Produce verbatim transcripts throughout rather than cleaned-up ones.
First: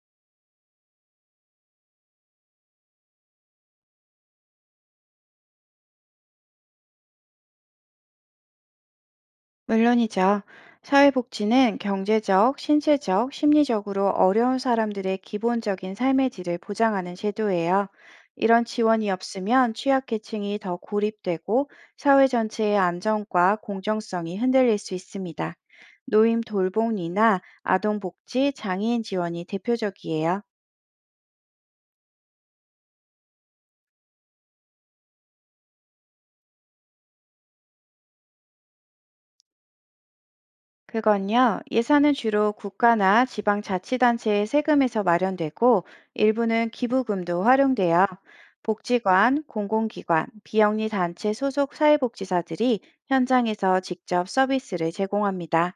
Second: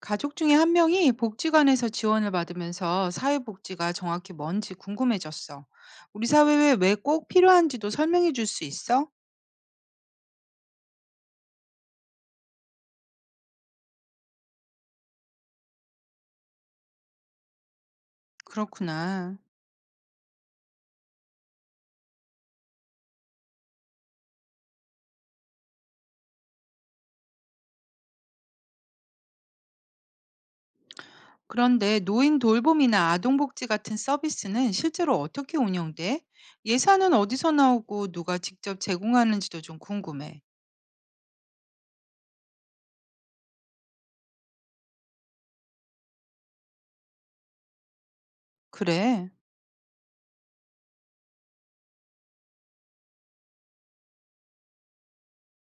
가족 중에 한 명이 복지관에서 지원을 받으면서 사회복지가 정확히 뭔지 궁금해졌어. 우리 사회에 왜 꼭 필요한지도 설명해 줄 수 있어? 물론이죠. 사회복지는 경제적, 신체적, 심리적으로 어려운 사람들의 기본적인 삶의 질을 보장하는 제도예요. 이런 지원이 그렇구나. 없으면 취약계층이 더 고립되고 사회 전체의 안정과 공정성이 흔들릴 수 있습니다. 노인 돌봄이나 아동복지, 장애인 지원이 대표적이에요. 그런데 노인 돌봄이나 아동복지 같은 서비스는 실제로 어떻게 운영돼? 예산은 어디서 나오고 누가 직접 제공하는지도 좀 궁금해. 그건요, 예산은 주로 국가나 지방자치단체의 세금에서 마련되고 일부는 기부금도 활용돼요. 그래. 복지관, 공공기관, 비영리 단체 소속 사회복지사들이 현장에서 직접 서비스를 제공합니다.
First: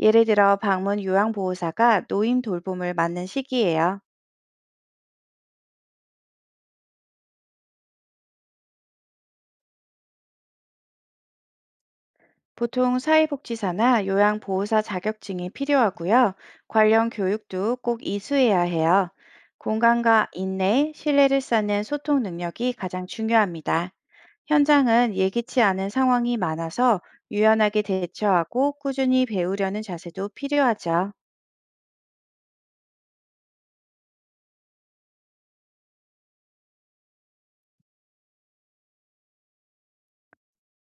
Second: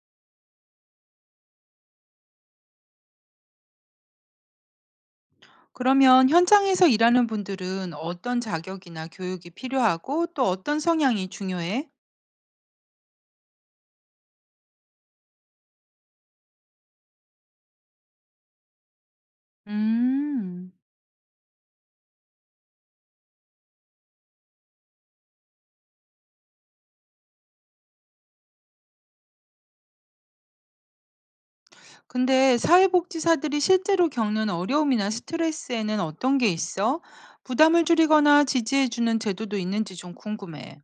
예를 들어 방문 요양보호사가 노인 돌봄을 맡는 시기예요. 그러면 현장에서 일하는 분들은 어떤 자격이나 교육이 필요하고 또 어떤 성향이 중요해? 보통 사회복지사나 요양보호사 자격증이 필요하고요. 관련 교육도 꼭 이수해야 해요. 공감과 음. 인내, 신뢰를 쌓는 소통 능력이 가장 중요합니다. 현장은 예기치 않은 상황이 많아서 유연하게 대처하고 꾸준히 배우려는 자세도 필요하죠. 근데 사회복지사들이 실제로 겪는 어려움이나 스트레스에는 어떤 게 있어? 부담을 줄이거나 지지해주는 제도도 있는지 좀 궁금해.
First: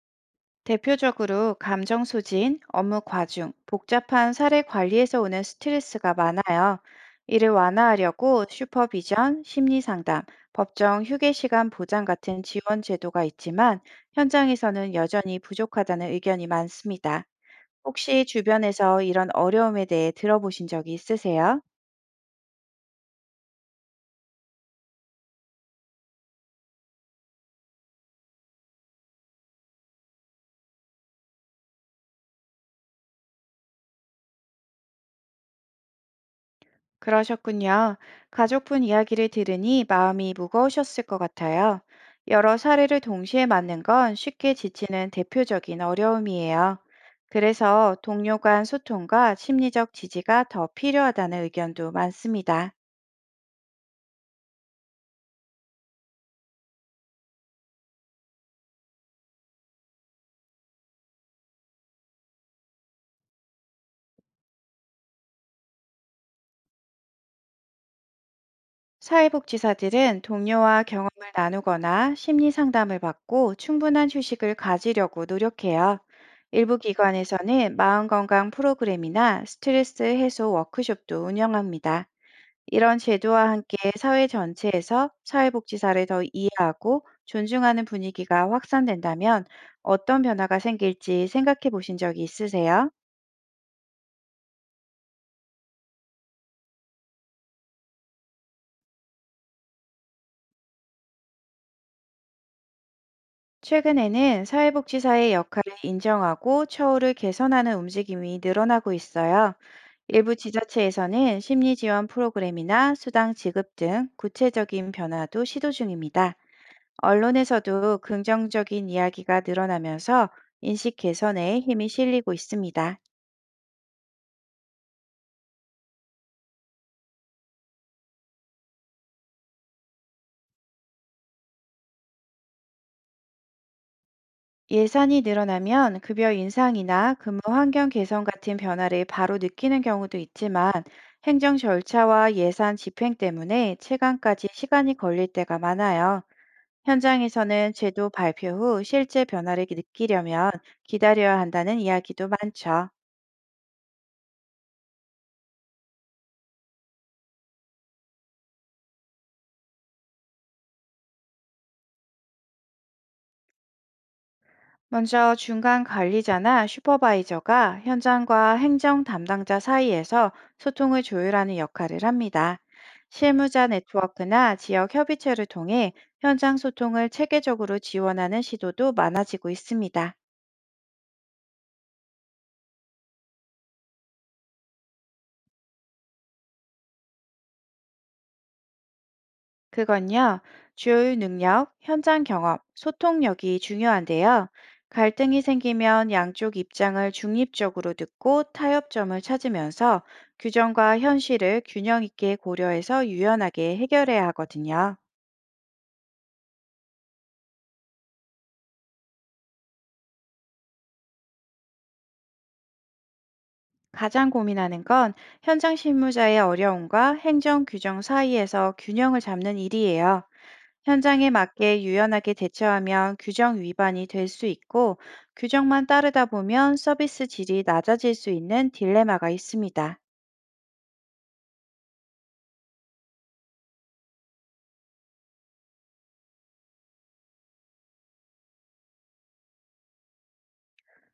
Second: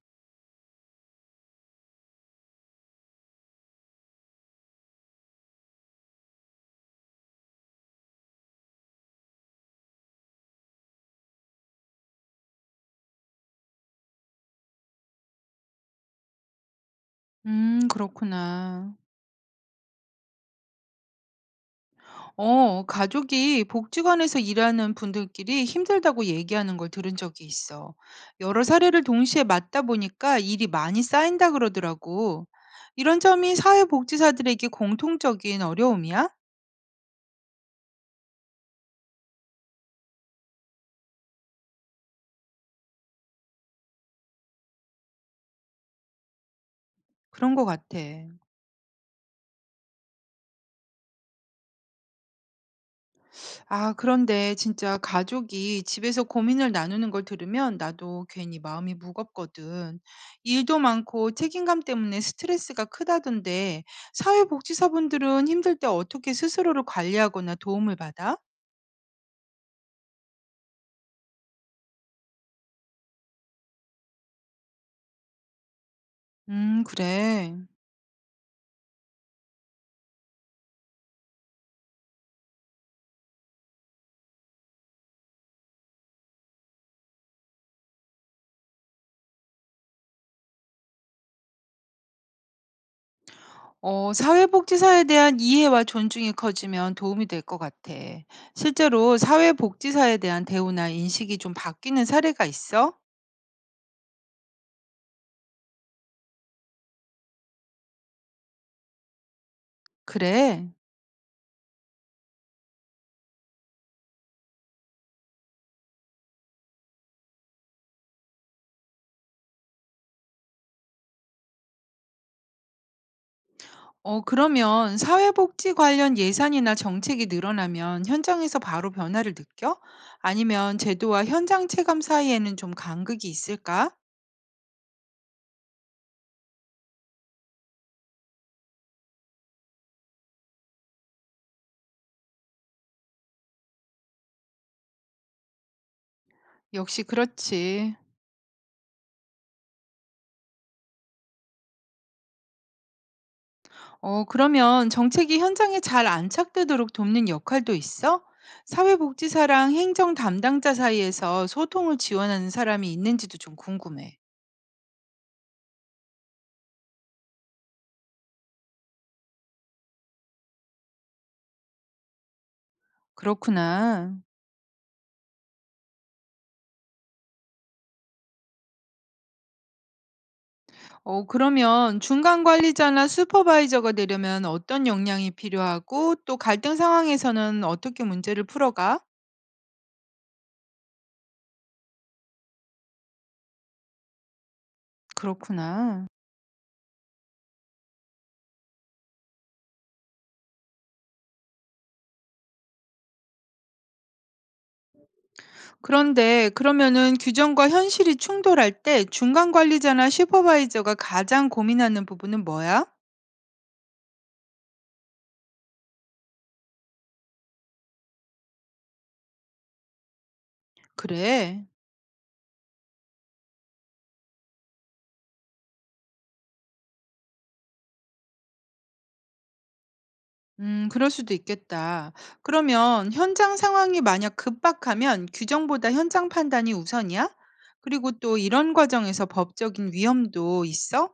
대표적으로 감정 소진, 업무 과중, 복잡한 사례 관리에서 오는 스트레스가 많아요. 이를 완화하려고 슈퍼비전, 심리 상담, 법정 휴게 시간 보장 같은 지원 제도가 있지만 현장에서는 여전히 부족하다는 의견이 많습니다. 음, 혹시 그렇구나. 주변에서 이런 어려움에 대해 들어보신 적이 있으세요? 어, 가족이 복지관에서 일하는 분들끼리 힘들다고 얘기하는 걸 들은 적이 있어. 여러 사례를 동시에 맞다 보니까 일이 많이 쌓인다 그러더라고. 이런 점이 사회복지사들에게 공통적인 어려움이야? 그러셨군요. 가족분 이야기를 들으니 마음이 무거우셨을 것 같아요. 여러 사례를 동시에 맞는 건 쉽게 지치는 대표적인 어려움이에요. 그런 것 그래서 같아. 동료 간 소통과 심리적 지지가 더 필요하다는 의견도 많습니다. 아, 그런데 진짜 가족이 집에서 고민을 나누는 걸 들으면 나도 괜히 마음이 무겁거든. 일도 많고 책임감 때문에 스트레스가 크다던데, 사회복지사분들은 힘들 때 어떻게 스스로를 관리하거나 도움을 받아? 사회복지사들은 동료와 경험을 나누거나 심리 상담을 받고 충분한 휴식을 가지려고 노력해요. 일부 음, 그래. 기관에서는 마음건강 프로그램이나 스트레스 해소 워크숍도 운영합니다. 이런 제도와 함께 사회 전체에서 사회복지사를 더 이해하고 존중하는 분위기가 확산된다면 어떤 변화가 생길지 생각해 보신 적이 있으세요? 어, 사회복지사에 대한 이해와 존중이 커지면 도움이 될 것 같아. 실제로 사회복지사에 대한 대우나 인식이 좀 바뀌는 사례가 있어? 최근에는 사회복지사의 역할을 인정하고 처우를 개선하는 움직임이 늘어나고 있어요. 일부 그래. 지자체에서는 심리 지원 프로그램이나 수당 지급 등 구체적인 변화도 시도 중입니다. 언론에서도 긍정적인 이야기가 늘어나면서 인식 개선에 힘이 실리고 있습니다. 어, 그러면 사회복지 관련 예산이나 정책이 늘어나면 현장에서 바로 변화를 느껴? 아니면 제도와 현장 체감 사이에는 좀 간극이 있을까? 예산이 늘어나면 급여 인상이나 근무 환경 개선 같은 변화를 바로 느끼는 경우도 있지만 행정 절차와 예산 집행 때문에 체감까지 시간이 걸릴 때가 많아요. 역시 현장에서는 그렇지. 제도 발표 후 실제 변화를 느끼려면 기다려야 한다는 이야기도 많죠. 어, 그러면 정책이 현장에 잘 안착되도록 돕는 역할도 있어? 사회복지사랑 행정 담당자 사이에서 소통을 지원하는 사람이 있는지도 좀 궁금해. 먼저 중간 관리자나 슈퍼바이저가 현장과 행정 담당자 사이에서 소통을 조율하는 역할을 합니다. 실무자 그렇구나. 네트워크나 지역 협의체를 통해 현장 소통을 체계적으로 지원하는 시도도 많아지고 있습니다. 어 그러면 중간 관리자나 슈퍼바이저가 되려면 어떤 역량이 필요하고 또 갈등 상황에서는 어떻게 문제를 풀어가? 그건요, 주요 능력, 현장 경험, 소통력이 중요한데요. 갈등이 그렇구나. 생기면 양쪽 입장을 중립적으로 듣고 타협점을 찾으면서 규정과 현실을 균형 있게 고려해서 유연하게 해결해야 하거든요. 그런데 그러면은 규정과 현실이 충돌할 때 중간 관리자나 슈퍼바이저가 가장 고민하는 부분은 뭐야? 가장 고민하는 건 현장 실무자의 어려움과 행정 규정 사이에서 균형을 잡는 일이에요. 현장에 그래. 맞게 유연하게 대처하면 규정 위반이 될 수 있고 규정만 따르다 보면 서비스 질이 낮아질 수 있는 딜레마가 있습니다. 음, 그럴 수도 있겠다. 그러면 현장 상황이 만약 급박하면 규정보다 현장 판단이 우선이야? 그리고 또 이런 과정에서 법적인 위험도 있어?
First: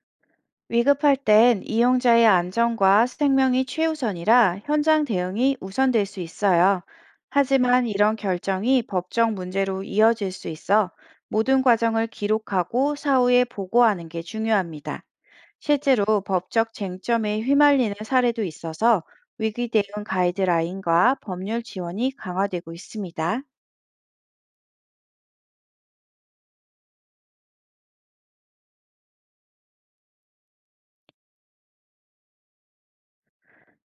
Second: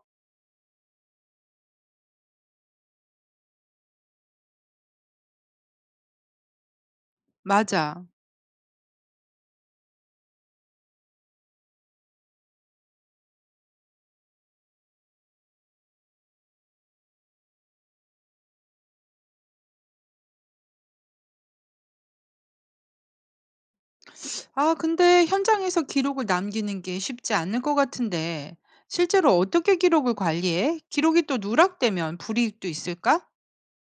위급할 땐 이용자의 안전과 생명이 최우선이라 현장 대응이 우선될 수 있어요. 하지만 맞아. 이런 결정이 법적 문제로 이어질 수 있어 모든 과정을 기록하고 사후에 보고하는 게 중요합니다. 실제로 법적 쟁점에 휘말리는 사례도 있어서 위기 대응 가이드라인과 법률 지원이 강화되고 있습니다. 아 근데 현장에서 기록을 남기는 게 쉽지 않을 것 같은데 실제로 어떻게 기록을 관리해? 기록이 또 누락되면 불이익도 있을까?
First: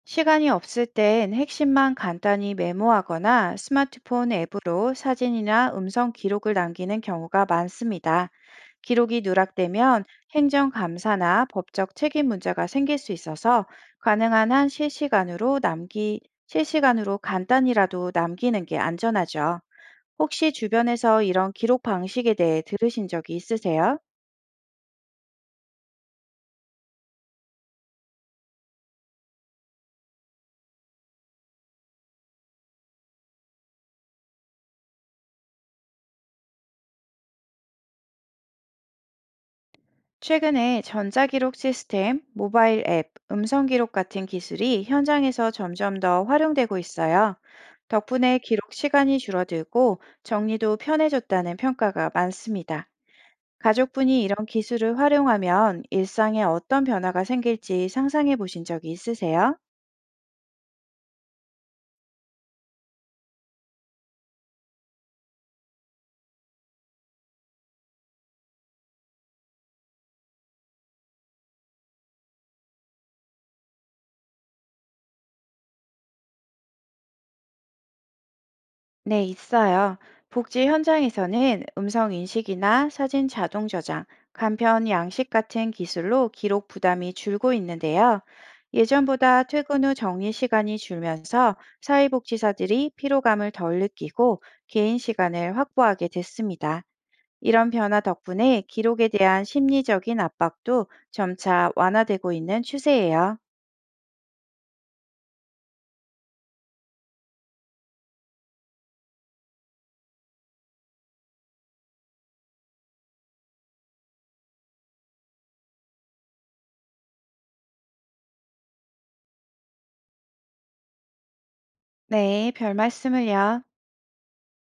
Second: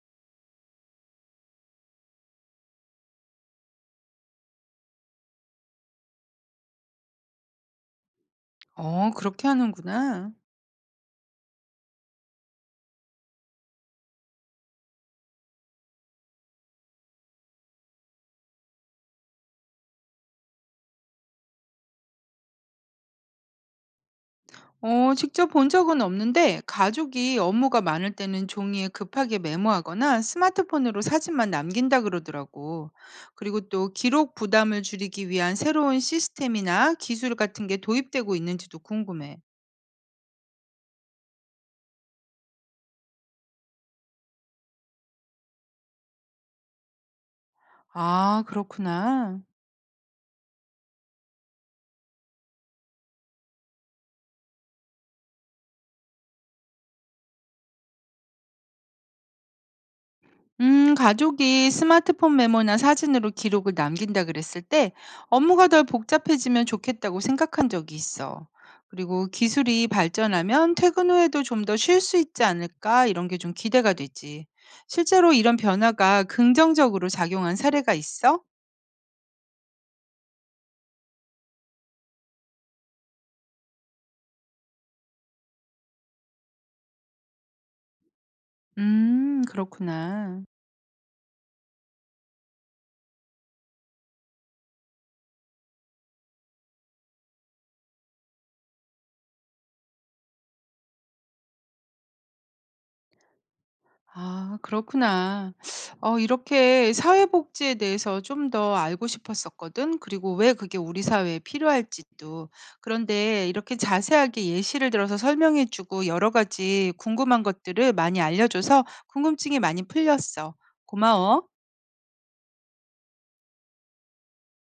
시간이 없을 땐 핵심만 간단히 메모하거나 스마트폰 앱으로 사진이나 음성 기록을 남기는 경우가 많습니다. 어, 기록이 그렇게 누락되면 하는구나. 행정감사나 법적 책임 문제가 생길 수 있어서 가능한 한 실시간으로 남기, 실시간으로 간단히라도 남기는 게 안전하죠. 혹시 주변에서 이런 기록 방식에 대해 들으신 적이 있으세요? 어, 직접 본 적은 없는데 가족이 업무가 많을 때는 종이에 급하게 메모하거나 스마트폰으로 사진만 남긴다 그러더라고. 그리고 또 기록 부담을 줄이기 위한 새로운 시스템이나 기술 같은 게 도입되고 있는지도 궁금해. 최근에 전자기록 시스템, 모바일 앱, 음성기록 같은 기술이 현장에서 점점 더 활용되고 있어요. 덕분에 아, 기록 시간이 그렇구나. 줄어들고 정리도 편해졌다는 평가가 많습니다. 가족분이 이런 기술을 활용하면 일상에 어떤 변화가 생길지 상상해 보신 적이 있으세요? 음, 가족이 스마트폰 메모나 사진으로 기록을 남긴다 그랬을 때 업무가 덜 복잡해지면 좋겠다고 생각한 적이 있어. 그리고 기술이 발전하면 퇴근 후에도 좀 더 쉴 수 있지 않을까 이런 게 좀 기대가 되지. 실제로 이런 변화가 긍정적으로 작용한 사례가 있어? 네, 있어요. 복지 현장에서는 음성 인식이나 사진 자동 저장, 간편 양식 같은 기술로 기록 부담이 줄고 있는데요. 음, 예전보다 퇴근 후 정리 그렇구나. 시간이 줄면서 사회복지사들이 피로감을 덜 느끼고 개인 시간을 확보하게 됐습니다. 이런 변화 덕분에 기록에 대한 심리적인 압박도 점차 완화되고 있는 추세예요. 아, 그렇구나. 어 이렇게 사회복지에 대해서 좀 더 알고 싶었었거든. 그리고 왜 그게 우리 사회에 필요할지도. 그런데 이렇게 자세하게 예시를 들어서 설명해 주고 여러 가지 궁금한 것들을 많이 알려줘서 궁금증이 많이 풀렸어. 고마워. 네, 별 말씀을요.